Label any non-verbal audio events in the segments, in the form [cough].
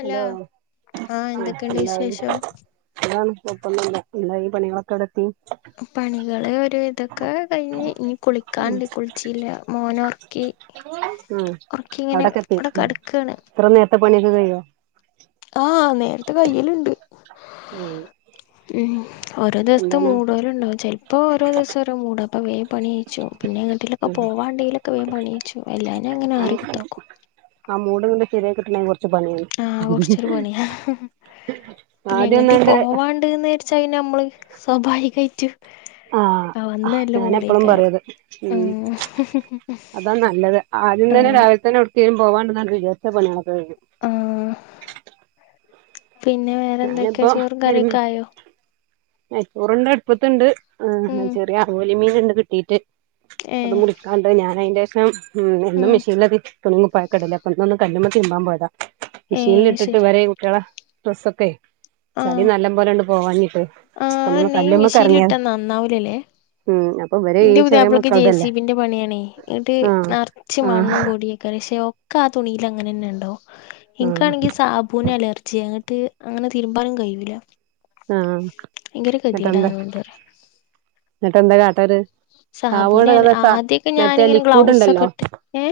Hello ആഹ് എന്താ എന്തൊക്കെയുണ്ട് പണി വിശേഷം അതാണ് ഒപ്പൊന്ന എല്ല ഈ പണികളൊക്കെ എവടെത്തി പണികള് ഒരു വിതൊക്കെ കഴിഞ്ഞ് ഇനി കുളിക്കാണ്ട് കുളിച്ചില്ല മോനോറക്കി. ഉംഅവിടൊക്കെത്തി. കണ് ഇത്ര നേരത്തെ പണി ക്കെ കഴിഞ്ഞോ ആഹ് നേരത്തെ കയൽണ്ട്. ഉം ഉം ഓരോ ദിവസത്തെ എന്താണ് മൂടോലണ്ടാവും ചെലപ്പോ ഓരോ ദിവസംഓരോ മൂട അപ്പ വേ പണിയും ച്ചു പിന്നെ എങ്ങട്ടിലൊക്കെ ഉം പോവാണ്ടെങ്കലൊക്കെ വേ പണിയിച്ചു എല്ലാ ഞ്ഞാ അങ്ങനെ ആറികുതി രി ക്കും കുത്തിർക്കും ആഹ് മൂട്ങ്ങട്സെരിയായി കിട്ടണെ കുറച്ച് പണിയാണ് ആഹ് കുറച്ചൊരു പണിയാ പിന്നെ ആദ്യം എങ്ങിട്ട് ഒന്നാണ്ട് പോവാണ്ട്ന്ന് ക ചായിൻ ഞമ്മൾ സ്വാഭാവികമായിട്ട് ആഹ് ഞാനെപ്പഴും പറയത് ഉം അതാ നല്ലത് ആദ്യം തന്നെ ആഹ് രാവിലെ തന്നെ ഉടുത്തും പോവാണ്ടെന്ന വിചാരിച്ച പണിയളൊക്ക കഴിഞ്ഞു. ആഹ് പിന്നെ വേറെ ന്തൊക്കെയാ ചോറും കറിയൊക്കെ ആയോ ച്ചോറണ്ട് അടുപ്പത്തിണ്ട് ഉം ചെറിയ അവോലി മീൻ കിട്ടി ഏ അത് കുടിക്കാണ്ട് ഞാൻ അതിന്റെ ശേഷം ഉ ഒന്നും ഉം മെഷീനലത്- തുണുങ്ങി പായക്കടില്ലേ അപ്പൊന്ന് കല്ലുമൊക്ക തിരുമ്പാൻ പോയതാ ഏ മെഷീലിട്ടിട്ട് ശരി വര കുട്ടികളെ ക്കെ ചളി നല്ല പോലെയണ്ട് പോവാഞ്ഞിട്ട് ആ അപ്പൊ ഒന്ന് ണീ കല്ലുമ്മക്ക് എറങ്ങിയതാ മിഷീയിലിട്ടന്നന്നാവുല ല്ലേ ഉം അപ്പൊ ഇവരെ ഇന്റെ പുതിയപ്പളക്ക് ജേസിബിന്റെ പണിയാണേ എന്നിട്ട് ആഹ് നിറച്ച് ആഹ് മണ്ണും പൊടിയെ ശ ഒക്കെ ആ തുണിൽ അങ്ങനെ തന്നെ ഉണ്ടോ ആഹ് നിനിക്കാണെങ്കിൽ സാബൂന് അലർജി അങ്ങ്- ത് അങ്ങനെ തീരുമ്പാനും കഴിയുല്ല ആഹ് ന്ന്ട്ടന്താ അതോണ്ട് പറയാ ന്നിട്ടെന്താ കാട്ടര് സാബൂന് സാവോൾഡ് അല്ലാതെ സ ആദ്യൊക്കെ മറ്റേ ഞാനിങ്ങനെ ലിക്വിഡ് ഗ്ലൗസൊക്കെ ഉണ്ടല്ലോ ഇട്ട് ഏ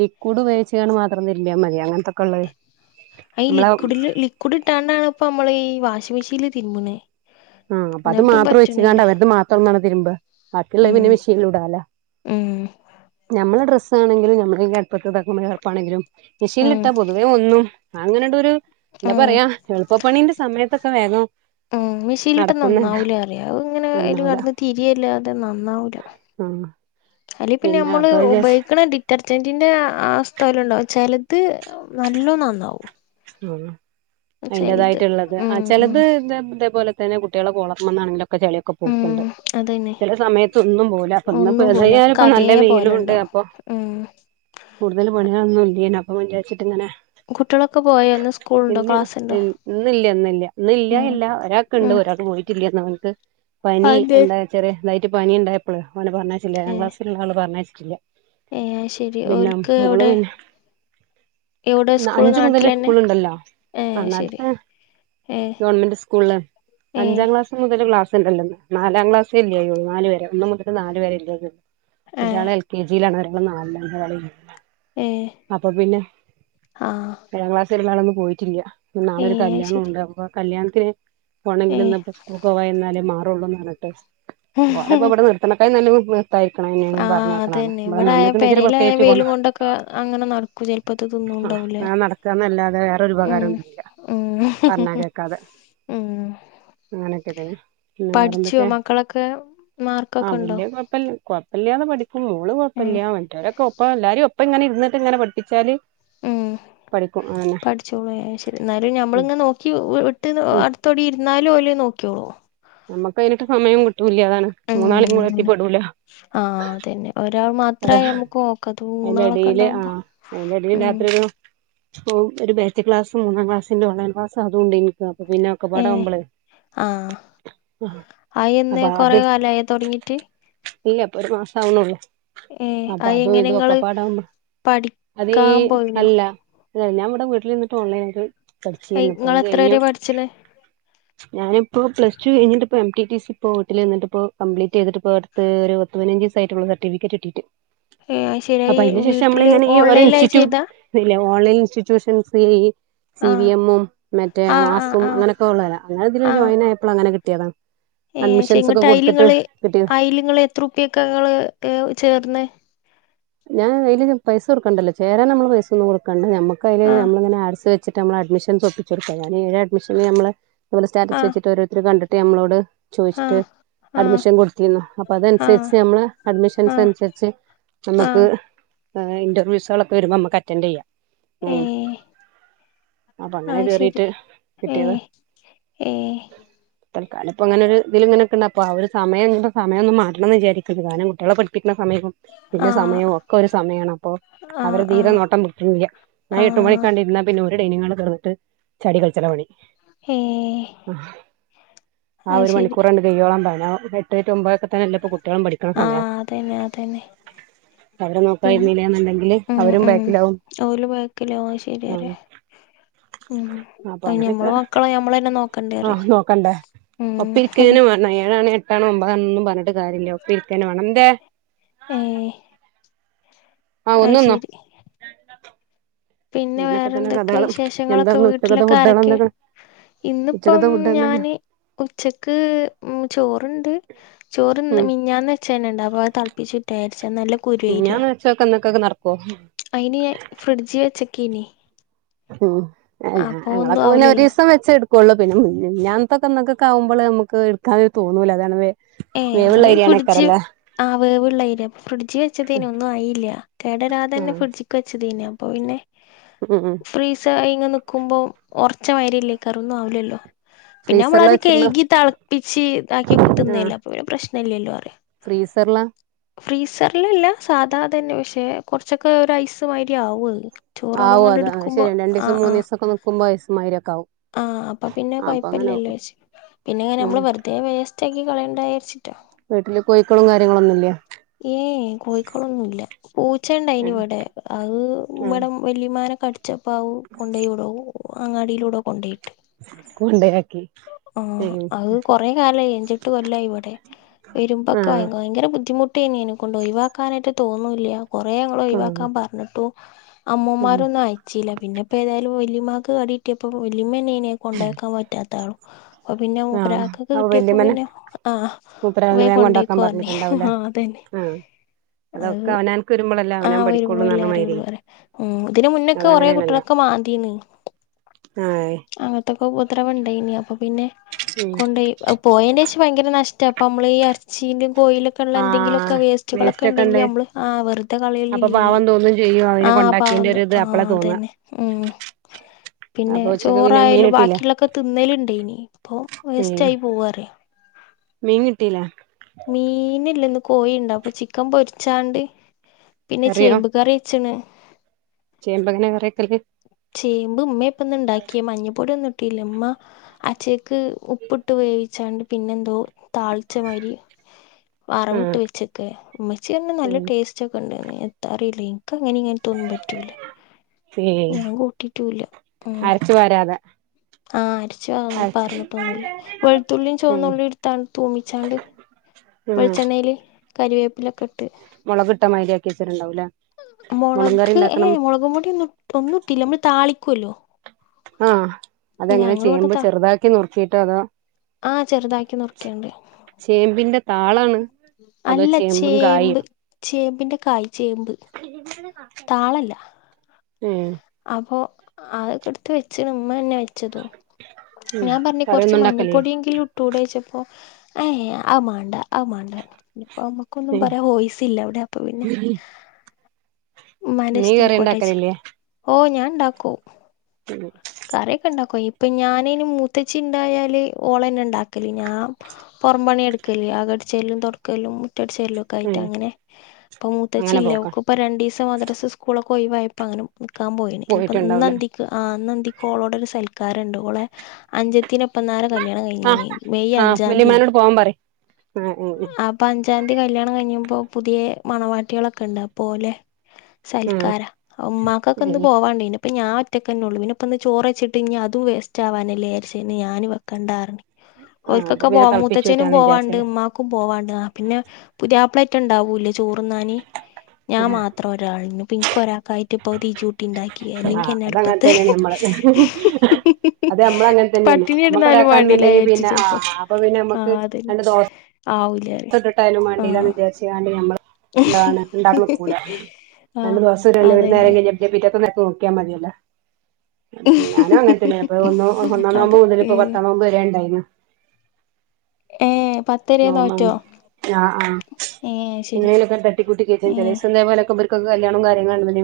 ലിക്വിഡ് ഉപോഗിച്ചുകാണ്ട് മാത്രം തിരിബ്യമതി അങ്ങനത്തക്ക ഉള്ളത് ഈ നമ്മളെ ലിക്വിഡില് ലിക്വിഡ് ഇട്ടാണ്ടാണ് ഇപ്പോ നമ്മള് ഈ വാഷിംഗ് മെഷീനിൽ തിരുബ്ണ് ആഹ് അപ്പ അത് മാത്രം വെച്ച്കാണ്ട് അവരത് മാത്രംന്നാണ് തിരുമ്പാ ബാക്കിയുള്ളത് ഉം പിന്നെ മെഷീൻല് ഇടാല ഉം നമ്മളെ ഡ്രസ് ആണങ്കിലും നമ്മള് ഈ അടുപ്പത്ത്ദാക്കുമ്പോഴും വിയർപ്പാണങ്കിലും ഉം മിഷീനിൽട്ടാ പൊതുവേ ഒന്നു അങ്ങനെയണ്ടരു എന്താ ഉം പറയാ എളുപ്പപ്പണിന്റെ സമയത്തൊക്കെ വേഗം ഉം മിഷ് നിലിട്ട് നടക്കുന്നല്ല നന്നാവൂല അറിയ അത് ഇങ്ങനെ അയിൽ നന്നാവൂല കടന്ന് തിരിയല്ലാതെ നന്നാവൂല ആഹ് അല്ലങ്കി പിന്നെ നമ്മള് അപ്പൊ വിചാരിച്ച് ഉപയിക്കണ ഡിറ്റ് ഡിറ്റർജന്റിൻ്റെ ആസ്ഥല ഉണ്ടാവും ചിലത് നല്ലോ നന്നാവും ആഹ് ചെലത് അതിന്റതായിട്ടുള്ളത് ഉം ആഹ് ഉം ചിലത് ഇത് ഇതേപോലെ തന്നെ കുട്ട്യാളെ കോളർമന്നാണ് ൻ്റൊക്ക ചെല ക്കെ ഉം പൂക്കുണ്ട് അതന്നെ ചില സമയത്തൊന്നും പോവുല അപ്പൊ ഇന്ന് പ്പോ ഒന്നും ഏതായാലും പ്പോ നല്ല വെയിലുണ്ട് അപ്പൊ മ് കൂടുതൽ പണികളൊന്നും ഇല്ലേന അപ്പം വിചാച്ചിട്ട ഇങ്ങനെ കുട്ടികളൊക്കെ പോയ ഇന്ന് സ് ഇല്ല ഇന്നില്ല ഇന്നില്ല ഇന്ന് ഉം ഇല്ലാകില്ല ഒരാൾക്ക്ണ്ട് ഉം ഒരാൾക്ക് പോയിട്ടില്ലന്ന് ഓൻക്ക് പനി അതെ എന്താ ചെറിയതായിട്ട് പനി ഇണ്ടായപ്പോള് ഒനെ പറഞ്ഞയച്ചില്ല ഏ എഴാം ക്ലാസ്സിലുള്ള ആള് പറഞ്ഞയച്ചിട്ടില്ല ഏ അത് ശരി പിന്നെ ഓൽക്ക് മോള് എവിടെ പിന്നെ എവിടെ സ്കൂൾ നാട്ട ചെലെ സ്കൂള്ണ്ടല്ലൊ ആ ന്നാട്ട്ത്തെ ഏ ഗവൺമെൻ്റ് സ്‌കൂൾല് ഏ അഞ്ചാം ക്ലാ ക്സ് മുതല് ക്ലാസ് ഉണ്ടല്ലോന്ന് നാലാം ക്ലാസേ ല്ലാകയോള്ളു നാല് വരെ ഒന്നും മുതൽ നാല് വരെ ഇല്ലാകയുള്ളു ആ ഒരാള് എൽ കെ ജിയിലാണ് ഒരാള് നാലാണ് ഒരാള് യു ഏഹ് ആഹ് ഏഴാം ക്ലാസിലുള്ള ആളൊന്നും പോയിട്ടില്ല നാളെ ഏ ഒരു അത് ശരി കല്യാണുണ്ട് അപ്പൊ ആ കല്യാണത്തിന് പോണെങ്കിൽ ഏഹ് ന്നാ പോ സ്കൂൾക്ക് പോവായിരുന്നു എന്നാലേ മാറുള്ളൂന്ന് പറഞ്ഞിട്ട് ഓരപ്പോ ഇവിടെ നിർത്തണ കായ്യില് നല്ലാത് ആഹ് അതന്നെ ഇവിടെ ആയ ഇച്ചിരി പെരയിലായ പ്രത്യേകിച്ച് ഗുണ വെയിലും കൊണ്ടൊക്കെ അങ്ങനെ നട ആ വലിപ്പത്തുതോന്നുണ്ടാവില്ല അങ്ങനെ നടക്കാന്നല്ലാതെ വേറൊരു ഉം ഉപകാരമൊന്നുമില്ല ഉം പറഞ്ഞാ കേക്കാതെ ഉം അങ്ങനെയൊക്കെ തന്നെ പിന്നെ പഠിചോ വേറെന്തൊക്കെ മക്കളൊക്കെ മാർക്കൊക്കെ ഉണ്ടോ ഴപ്പില്ല കുഴപ്പമില്ലാന്ന് പഠിക്കും മോള് ഏഹ് കുഴപ്പില്ല മറ്റരൊക്കെ ഒപ്പ എല്ലാരും ഒപ്പം ഇങ്ങനെ ഇരിന്നിട്ട് ഇങ്ങനെ പഠിപ്പിച്ചാല് മ് പഠിക്കും അതന്നെ പഠിച്ചോളൂ ശരി എന്നാലും ഞമ്മള് ഉം ങനെ നോക്കി വിട്ട് ഉം അടുത്തോടി ഇരുന്നാലും ഓല് നോക്കിയോളൂ നമ്മുക്കയിനായിട്ട് സമയം കിട്ടൂല്ല അതാണ് ഉം മൂന്നാളികൂടെ എത്തി അതന്നെ പെടൂല ആഹ് അതന്നെ ഒരാൾ മാത്രായി മ്മുക്ക് നോക്ക ത് അയിന്റെ മൂന്നാളൊക്കെ ഉണ്ടാവുമ്പോ ഉം ഓഹ് ഒരു ബാച്ച് ക്ലാസ് മൂന്നാം ക്ലാസ്സിന്റെ ഓൺലൈൻ ക്ലാസ് അതുണ്ട് എനിക്ക് അപ്പൊ പിന്നെ ഒക്കെ ഏഹ് പാടമ്പളേ ആഹ് അയെന്ന് അപ്പൊ അത് കൊറെ കാലയോ തുടങ്ങിട്ട് ഇല്ല ഇപ്പൊ ഒരു മാസം ആവണള്ളൂ ഏഹ് അപ്പൊ അതും അയെങ്ങനെ ഇതും ഇങ്ങള് ഒക്കെപാടാവുമ്പ അതീ പഠിക്കാൻ പോയിനോ അല്ല അല്ല ഞാൻ ഇവിടെ വീട്ടില് നിന്നിട്ട് ഓൺലൈനായിട്ട് അയ് പഠിച്ചിരുന്നു ഇങ്ങള് ഇപ്പത് എത്ര വരെ കഴിഞ്ഞു പഠിച്ച്ണ് ഞാനിപ്പോ പ്ലസ് ടു എന്നിട്ടിപ്പോ എം ടി ടി സി പ്പോ വീട്ടിൽ നിന്നിട്ട്പ്പോ കപ്ലീറ്റ് ചെയ്തിട്ടപ്പോ അടുത്ത് ഒരു പത്തുപതിനഞ്ച് ദിസായിട്ടുള്ളു സർട്ടിഫിക്കറ്റ് കിട്ടിട്ട് ഏ അത് ശരി അപ്പൊ അയ് അതിന് ശേഷം നമ്മള് വീട്ടില് ഇങ്ങനെ ഈ ഒരോ ഓൺലൈനിലായി ഇൻസ്റ്റിറ്റ്യൂട്ട് ചെയ്താ ഇല്ല ഓൺലൈൻ ഇൻസ്റ്റിറ്റ്യൂഷൻസ് ഈ സി വി ആഹ് എമ്മും മറ്റേ ആഹ് ആഹ് മാസും ആഹ് അങ്ങന ഓൺലൈൻ അങ്ങന ഇതില് ജോയിൻ ആയപ്ല അങ്ങനെ കിട്ടിയതാണ് ഏഹ് പക്ഷെ ഇങ്ങട്ട് ആയിലിങ്ങള് കിട്ടിയത് ആയിലിങ്ങള് എത്രപ്പ്യക്കാ ങ്ങള് ചേർന്ന് ഞാൻ അതില് പൈസ കൊടുക്കണ്ടല്ലോ ചേരാൻ നമ്മള് പൈസ ഒന്നും കൊടുക്കണ്ട നമ്മക്ക് അതില് ആഹ് നമ്മളിങ്ങനെ ആഴ്സ് വേ ച്ചിട്ട് ഞമ്മള് അഡ്മിഷൻകൊപ്പിച്ചൊട്ക്ക ഞാന് ഏഴ് അഡ്മിഷന് ഞമ്മള് സ്റ്റാറ്റസ് [unintelligible] ആഹ് വെച്ചിട്ടോരോരുത്തര് കണ്ടിട്ട് ഞമ്മളോട് ചോയ്ച്ചിട്ട് ആഹ് ആഹ് അഡ്മിഷൻ കൊട്ത്തിര്ന്നു അപ്പൊ ആഹ് അതൻസരിച്ച് ഞമ്മള് ആഹ് അഡ്മിഷൻസൻര്ച്ച് നമ്മക്ക് ആഹ് ഏഹ് ഇന്റെർവ്യൂസാെളൊക്കെ വരുമ്പം അമ്മക്ക് അറ്റെൻഡെയ്യാ ഏഹ് അപ്പൊ അങ്ങനെ ആയ്ശെരി കേറിട്ട് ഏഹ് കിട്ടിയതാ ഏഹ് തൽക്കാലം ഇപ്പങ്ങെനൊര് ഇതില് ഇങ്ങ്ന്ക്ക്ണ്ട് അപ്പോ ആഹ് ഒര് സമയം സമയൊന്ന് മാറ്റണംന്ന് വിചാരിക്ണ്ട് കാര്ണം കുട്ട്യേളെ പഠിപ്പിക്ക്ണ സമയും തിന്റെ ആഹ് സമയും ഒക്കാെര് സമയാണ് അപ്പൊ ആഹ് അവരെ തീരെ ആഹ് നോട്ടം [unintelligible] ഞാൻ എട്ട് ആഹ് മണിക്കാണ്ട് ഇര്ന്നാ പിന്നെ ഓര് ഡെയ്നിങ്ങാളിൽ കേറീട്ട് ചാടികൾച്ചലാ പണി ഏ ആഹ് ആ അത് ഒര് ശരി മണിക്കൂറാണ്ട് [unintelligible] ഞാൻ ഇപ്പ എട്ടേ റ്റു ഒമ്പതൊക്കെ തന്നെല്ലെപ്പോ കുട്ട്യേളും പഠിക്ക്ണ സമയം തെന്നാ തെന്നെ അവരെ ഇന്ന് നോക്കായിരുന്നില്ലാന്നുണ്ടെങ്കില് ഉം അവരും ഉം ബാക്കിലാവും ഓല് ബേക്കിലാവും ശെര്യാലേ ഉം ഉം അപ്പൊ അത് അങ്ങനെയൊക്കെ ഞമ്മളെ മക്കളെ ഞമ്മളെന്നെ നോക്കെണ്ടെ അറ്യാ ആഹ് നോക്കണ്ടേ ഒപ്പം ഇരിക്കെന്നെ മാണം ഏഴാണോ എട്ടാണോ ഒമ്പതാണോന്നും പർഞ്ഞിട്ട് കാര്യല്ല ഒപ്പരിക്കെന്നെ മാണം ന്തെ ഏഹ് ആഹ് ഒന്ന്ന്നോ അത്ശെരി പിന്നെ അങ്ങനൊക്കെ തന്നെ വേറെന്തൊക്കെ കഥകള് വിശേഷങ്ങളൊക്കെ എന്താന്ന് ഉച്ചക്കത്തെ വീട്ടിലൊക്കെ ഫുഡുകൾ ആരൊക്കെ എന്തൊക്കെ ഇന്ന്പ്പം ഉച്ചക്കത്തെ ഫുഡ് എന്തെന്നാ ഞാന് ഉച്ചക്ക് ഉം ചോറ്ണ്ട് ചോറ് ന്ന് ഉം മിഞ്ഞാന്ന് ച്ചെന്നെണ്ട് അപ്പ അത് തൾപ്പിച്ചുറ്റാചാര്ച്ച് അത് നല്ല് മിഞ്ഞാന്ന് വെച്ചൊക്കെ ഇന്നക്കെക്ക് നടക്ക്വോ അയ്ന് ഞൻ ഫ്രിഡ്ജ് വെച്ചെക്കേന്നി ഉം ഞാ ഒന്നും ഞങ്ങളൊക്കെ പിന്നെ ആവൂലല്ലോ ഒരീസം വെച്ചെട് ക്കൊള്ളു പിന്നെ മിഞ്ഞാന്ന്ത്തൊക്കെ ഇന്നത്തക്കക്ക് ആകുമ്പള് നമുക്ക് ഇട്ക്കാന് തോന്നൂല അതാണ് വേ ഏഹ് വേവുള്ള അങ്ങളീ ഫിഡ്ജ് അരിയാണേക്കാരല്ലേ ആഹ് വേവ്ള്ളയ്ര്യാ ഫ്രിഡ്ജ് വെച്ചതേനി ഒന്നും ആയില്ല്യാ കേടെരാതെന്നെ ആഹ് ഫ്രിഡ്ജ് ക്ക് വെച്ചെതീനി അപ്പാെ പിന്നെ ഉം ഉം ഫ്രീസായിങ്ങെ നിക്കുംമ്പം ഒർച്ചെ മായ്രില്ലെയ്കാർ ഒന്നും ആവൂലല്ലോ പിന്നെ ഫ്രീസറില് ഞമ്മളത് വെച്ചിരുന്ന കയ്കി തൾപ്പിച്ച് ഇതാക്കി ആഹ് തിന്നല്ലേ അപ്പ പിന്നെ പ്രശ്ന ഇല്ല്യല്ലോ അറ്യാ ഫ്രീസറില് ഫ്രീസർലല്ല സാധാ തന്നെ പക്ഷെ കൊർച്ചൊക്കെ ഒര് ഐസ് മായ്രി ആവും അത് ചോറ് ആവും നമ്മളങ്ങാണ്ട് അത് അത് എടുക്കുമ്പോ ശെരിയെന്നെ രണ്ടീസം ആഹ് ആഹ് മൂന്നീസൊക്കെ നിക്കുംമ്പം ഐസ് മായ്ര്യൊക്കാവും ആഹ് അപ്പ പിന്നെ കൊയ്പ്പല്ല്യല്ലോര്ച് പിന്നെങ്ങെനെ ഉം മ്മള് വെർതെ വേസ് റ്റാക്കി കളയണ്ടായാര്ച്ചിട്ടാ വീട്ടില് കോയിക്കളും കാര്യങ്ങളൊന്നുല്ലേ ഏഹ് എഹ് കോഴിക്കളൊന്നുല്ല ആഹ് പൂച്ചണ്ടായ്നിവെടെ അത് ആഹ് വെടെ വല്ലിമ്മാനെ കടിച്ചപ്പം അവും കൊണ്ടാേയി ഒവ്ടോ അങ്ങാടീലൊവ്ടാേ കൊണ്ടേയ് കൊണ്ടേ ആഹ് അത് കൊറേ കാലായി അഞ്ചെട്ട് കൊല്ലായി വെടെ വെരുമ്പാെക്കെ ആഹ് ഭയ് ഭയര ബുദ്ധിമു ട്ടേനി അയ്നെക്കൊണ്ട് ഒയ്‌വാക്കാനെറ്റെ തോന്നൂല്യ കാെറേ ഞങ്ങള് ആഹ് ഒയ്‌വാക്കാൻ പർഞ്ഞ്ട്ടും ആഹ് അമ്മാേമാരൊന്നും അയ്ച്ചീല പിന്നെ ഇപ്പൊ ഏതാലും വെല്ലിമ്മാക്ക് കടി കിട്ടീയപ്പോ വെല്ലിമ്മെന്നേനി നേ കൊണ്ടായാക്കാൻ പറ്റാത്ത ആളും അപ്പൊ പിന്നെ ആഹ് മൂപ്പരാക്കെക്കെ അപ്പൊ കിട്ട്യപ്പോ വല്യമ്മനെ പിന്നെ ആഹ് മൂപ്പരാളിനെ വേം വേഗം കൊണ്ടാക്കാൻ കൊണ്ടാെയ്ക്കോർഞ്ഞ് പറഞ്ഞിട്ടുണ്ടാവൂലേ ആഹ് അത് അതന്നെ ആഹ് അല്ല ഒക്കെ അവനാ ൻക്ക് വര്മ്പളല്ലെ ആഹ് വരുമ്പയല്ലേ അറിയാെള്ളൂറ്യാ ഉം ഇതിന് മുന്നൊക്കെ കൊറേ അതങ്ങനെയാണല്ലോ കുട്ട്യോളൊക്കെ മാന്തീണ് ആഹ് അങ്ങൻത്തൊക്കെ ഉപദ്രവണ്ടേയ്നി അപ്പൊ പിന്നെ ഉം കൊണ്ടേയ് അത് പോയേനേഷം ഭയങ്കര നഷ്ടാ ഇപ്പം മ്മളീ എർച്ചീന്റേം കോഴീല് ഒക്കള്ള എന്തെങ്കിലുക്കെ ആഹ് വേസ്റ്റുകളൊക്കെണ്ടെങ്കിൽ വേസ്റ്റൊക്കെണ്ട് നമ്മള് ആ വെറുതെ അപ്പൊ കളിയനില്ലിനി പാവം തോന്നും ചെയ്യും ആ അവനെ കൊണ്ടാക്കിയന്റെ പാവന്തോ ഒരു ഇത് ആ അപ്പളാ തോന്നാ അതന്നെ ഉം പിന്നെ അപ്പൊ ഉച്ചക്ക് പിന്നെ മീൻ ചോറായാലും കിട്ടീല്ലേ ബാക്കിയുള്ളൊക്കെ തിന്നലുംണ്ട് യ്നി ഇപ്പോം വേസ്റ്റ് ഉം ആയി പോവാ പറയും മീൻ കിട്ടീല മീൻ ഇല്ല ഇന്ന് കോഴിണ്ട് അപ്പൊ ചിക്കൻ പൊരിച്ചാണ്ട് പിന്നെ കറിയോ ചേമ്പ് കറി ഛിണ് ചേമ്പങ്ങനെ കറി വെക്കല് ചേമ്പ് ഉമ്മ ഇപ്പൊന്നു ണ്ടാക്കിയ മഞ്ഞപ്പൊടിയൊന്നും ഇട്ടീല്ല ഉമ്മ അച്ചക്ക് ഉപ്പിട്ട് വേവിച്ചാണ്ട് പിന്നെന്തോ താളിച്ച മാതിരി വറവിട്ട് ആഹ് വെച്ച് കേ ഉമ്മച്ചിറിഞ്ഞു നല്ല ഉം ടേസ്റ്റ് ഒക്കെ ഉണ്ടന്ന് എത്താറിയില്ലേ എനക്ക് അങ്ങനെ ഇങ്ങനെ തോന്നും പറ്റൂല. ഫൈ ഞാൻ കൂട്ടിട്ടുല്ല ഉം അരച്ചു പാരാതെ ആഹ് അരിച്ചു അരച്ച് പാർന്നിട്ടൊന്നുമില്ല വെളുത്തുള്ളിയും ഉം ചോന്നള്ളി എടുത്താണ്ട് തൂമിച്ചാണ്ട്. ഉം വെളിച്ചെണ്ണയിൽ കറിവേപ്പിലൊക്കെ ഇട്ട് മുളകിട്ടമാരിആകിച്ചിട്ടണ്ടാവുല്ലേ. മുളക് ഏ മുളക് പൊടിയ ഒന്നും ഒന്നും ഇട്ടില്ല നമ്മള് താളിക്കുവല്ലോ ആഹ് അതെങ്ങനെ ഞങ്ങളിവിടെ ചേമ്പ് താ ചെറുതാക്കി നുർക്കീട്ടോ അതോ ആഹ് ചെറുതാക്കി നുറുക്കിയാണ്ട് ചേമ്പിന്റെ താളാണ് അതോ അല്ല ചേമ്പും ചേമ്പ് കായും ചേമ്പിന്റെ കായ് ചേമ്പ്. ഏന്നാണ് താളല്ല ഉം അപ്പോ അതൊക്കെടുത്ത് വെച്ച്ണ് മ്മന്നെ വെ ച്ചതും ഉം ഞാൻ പറഞ്ഞ കുറച്ച് കറിയൊന്നും ഉണ്ടാക്കലില്ലേ മഞ്ഞപ്പൊടിയെങ്കിലും ടുഡേ ചോയിച്ചപ്പോ ഏ ആത് മാ ണ്ട ആത് മാണ്ട ഇപ്പമ് - ഒന്നും ഉം പറയാ വോയിസില്ലവിടെ അപ്പൊ പിന്നെ ഉമ്മാന്റെ നീ കറി ഇഷ്ടംആയിക്കോട്ടേച്ച് വച്ച് ഉണ്ടാക്കലില്ലേ ഓ ഞാൻ ഉണ്ടാക്കു ചു ച്ച കറിക്കെ ഉണ്ടാക്കോ ഇപ്പൊ ഞാനന് മുത്തച്ചി ണ്ടായാല് ഓളന്നെ ണ്ടാക്കല് ഞാൻ പുറം പണി എടുക്കലേ അകടിച്ചലും തൊടക്കലും മുറ്റടിചെലുംക്കെയിട്ട് ഉം അങ്ങനെ തുപ്പൊ അങ്ങനെ മൂത്തച്ചില്ല പോക്കാ അവക്കും ഇപ്പൊ രണ്ട് ദിവസം മദ്രാസും സ്കൂളൊക്കെ ഓയവായപ്പോ അങ്ങനെ നിൽക്കാൻ പോയിണ് ഇനിയിപ്പോ പോയിട്ടുണ്ടാവൂലേ ഇന്നന്ദിക് ആ ഇന്നാ ന്ധിക് ഓളോട ഒരു സൽക്കാരണ്ട് ഓളെ അൻജതി ത്തിപ്പന്നാള് കല്യാണം ആഹ് കഴിഞ്ഞീന്ന് മെയ് ആഹ് അഞ്ചാം തീയതിന് വല്യമ്മാനോട് പോവാൻ പറയ് ആഹ് ഉം ഉം അപ് പഞ്ചാന്തി കല്യാണം കഴിഞ്ഞ്പൊ പുതിയ മണവാട്ടികളൊക്കെ ഉണ്ട്അപ്പൊ ഓലെ ഉം സൽക്കാരാ ഉമ്മാക്കൊക്കെന്ന് ഉം പോവാണ്ടേനി ഇപ്പൊ ഞാൻ ഒറ്റക്കന്നെ ഉള്ളൂ പിന്ന ഇപ്പൊന്ന് ചോറ്ച്ചിട്ട് ഇനി അതും വേസ്റ്റ് ആവാനല്ലേരിച്ച ഞാൻ വെക്കണ്ടറിഞ്ഞു. ആഹ് അപ്പൊ ഓൽകൊക്കെപോ പിന്നെ മൂത്തച്നും തിളപ്പിച്ചൂറ്റാന്ന് പോവാണ്ട് വിചാരിച്ചല്ലേ ഉമ്മാ ക്കും പോവാണ്ട് പിന്നെ പുതിയ പ്ലറ്റ് ഉണ്ടാവൂലേ ചോറുന്നാന് ഞാൻ മാത്രഒറ്റ ഒരാള പിൻ ഒരാൾക്കായിട്ട് ഇപ്പൊ തീച്ചൂട്ടി ഉണ്ടാക്കി അല്ലെങ്കിന്നെ അടുപ്പത്ത് അഹ് ശരിഹ് ഹ് ഹാ അതെ നമ്മള അങ്ങനെ തന്നെയന്ന പട്ടിണി നമ്മക്ക കിടന്നാലും വേണ്ടില്ല വിചാരിച്ചു ഒരാക്കാണെങ്കിപിന്നെ ആ ചെലപ്പോ അപ്പൊ പിന്നെ നമ്മുക്ക് രണ്ട് ദോ ആവുല്ലെ തൊട്ടട്ടായിലും വണ്ടില്ലന്നവിജാർച്ചു ങ്ങാണ്ട് നമ്മൾ ഇന്താണ് ഉണ്ടാക്കനിക്കൂല ആഹ് രണ്ട് ദോശ യുട ഒരു അതന്നെ നേരം കൈ ഞ്ഞ് പിറ്റത്തെ നേരംനോക്കിയൽ മതിയല്ലോ ഉം ഞാനും അങ്ങനത്തന്ന അപ്പൊ ഒന്നോ ഒന്നാം അത് നൊമ്പ് മുതല ഏ ഇപ്പ പത്താംനോമ്പ് വരെണ്ടായിരുന്നു. ഏ പത് നോമ്പാ ആഹ് ആഹ് ഏ ശരി എണ്ടേലൊക്കെ തട്ടിക്കൂട്ടി കേറ്റ ഏ ചെലേസംതെ പോലെക്കെ ബെർ കല്യാണോ കാര്ങ്ങളും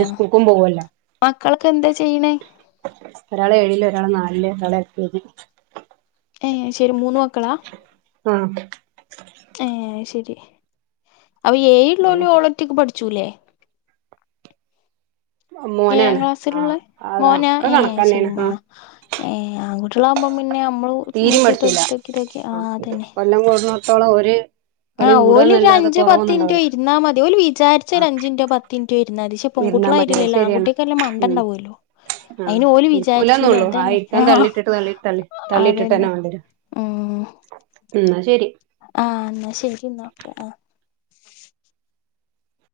[unintelligible] സ്കൂൾക്കും പോവല്ല മക്കളൊക്കെ എന്താ ചെയ്യണേ ഒരാള് ഏഴില് ഒരാള് നാലില് ഒരാള എൽ കെ ജി ഏയ് ശരി മൂന്ന് മക്കളാ ആഹ് ഏ ശരി അവ ഏഴള്ളോള് അങ്ങനെയൊക്കെ ഓലൊറ്റക്ക് പഠിച്ചുല്ലേ ഏഴാം മോനാണ് ക്ലാസ്സിലുള്ള ആഹ് അതാ മോന ഒക്കെ ഏ കണക്കന്നെയാണ് ശരിമ്മ ആഹ് ഏ അങ്ങോട്ടുള്ള ആകുമ്പോം പിന്നെ നമ്മള് തീരു മൂട്ടി മടിയില്ല തോക്കി തോക്കി തോക്കി ആ കൊല്ലംകൊട് മൊത്തം ഉള്ള ഒരു ആ കളി ഓല ഒരു കൂടാന്നല്ലാതെ അഞ്ച് പത്തിന്റെ കൊറവൊന്നുണ്ടാവൂല ഇരുന്നാൽ മതി ഓല് വിചാരിച്ച ആ ഒരു അഞ്ചിന്റെ പത്ത് ന്റെ ഇരുന്നാല് പക്ഷേ ഇരുന്നാ പെൺകുട്ടികൾ മതി അത് ആയിട്ടില്ലേ ശരിയാണ് ആൺകുട്ടികൾക്കല്ലേ മണ്ട ഉം ഉണ്ടാവുള്ളു ആഹ് ഇരിക്കൂലന്ന ഉള്ളൂ ആ ഇരിക്കാൻ ആഹ് തള്ളിട്ടിട്ട് തി തി തള്ളിയിട്ടിട്ട് അതന്നെ തന്നെ വണ്ടിരും എന്ന ശരി ആഹ എന്നാ ശരി എന്ന ഓക്കെ ആ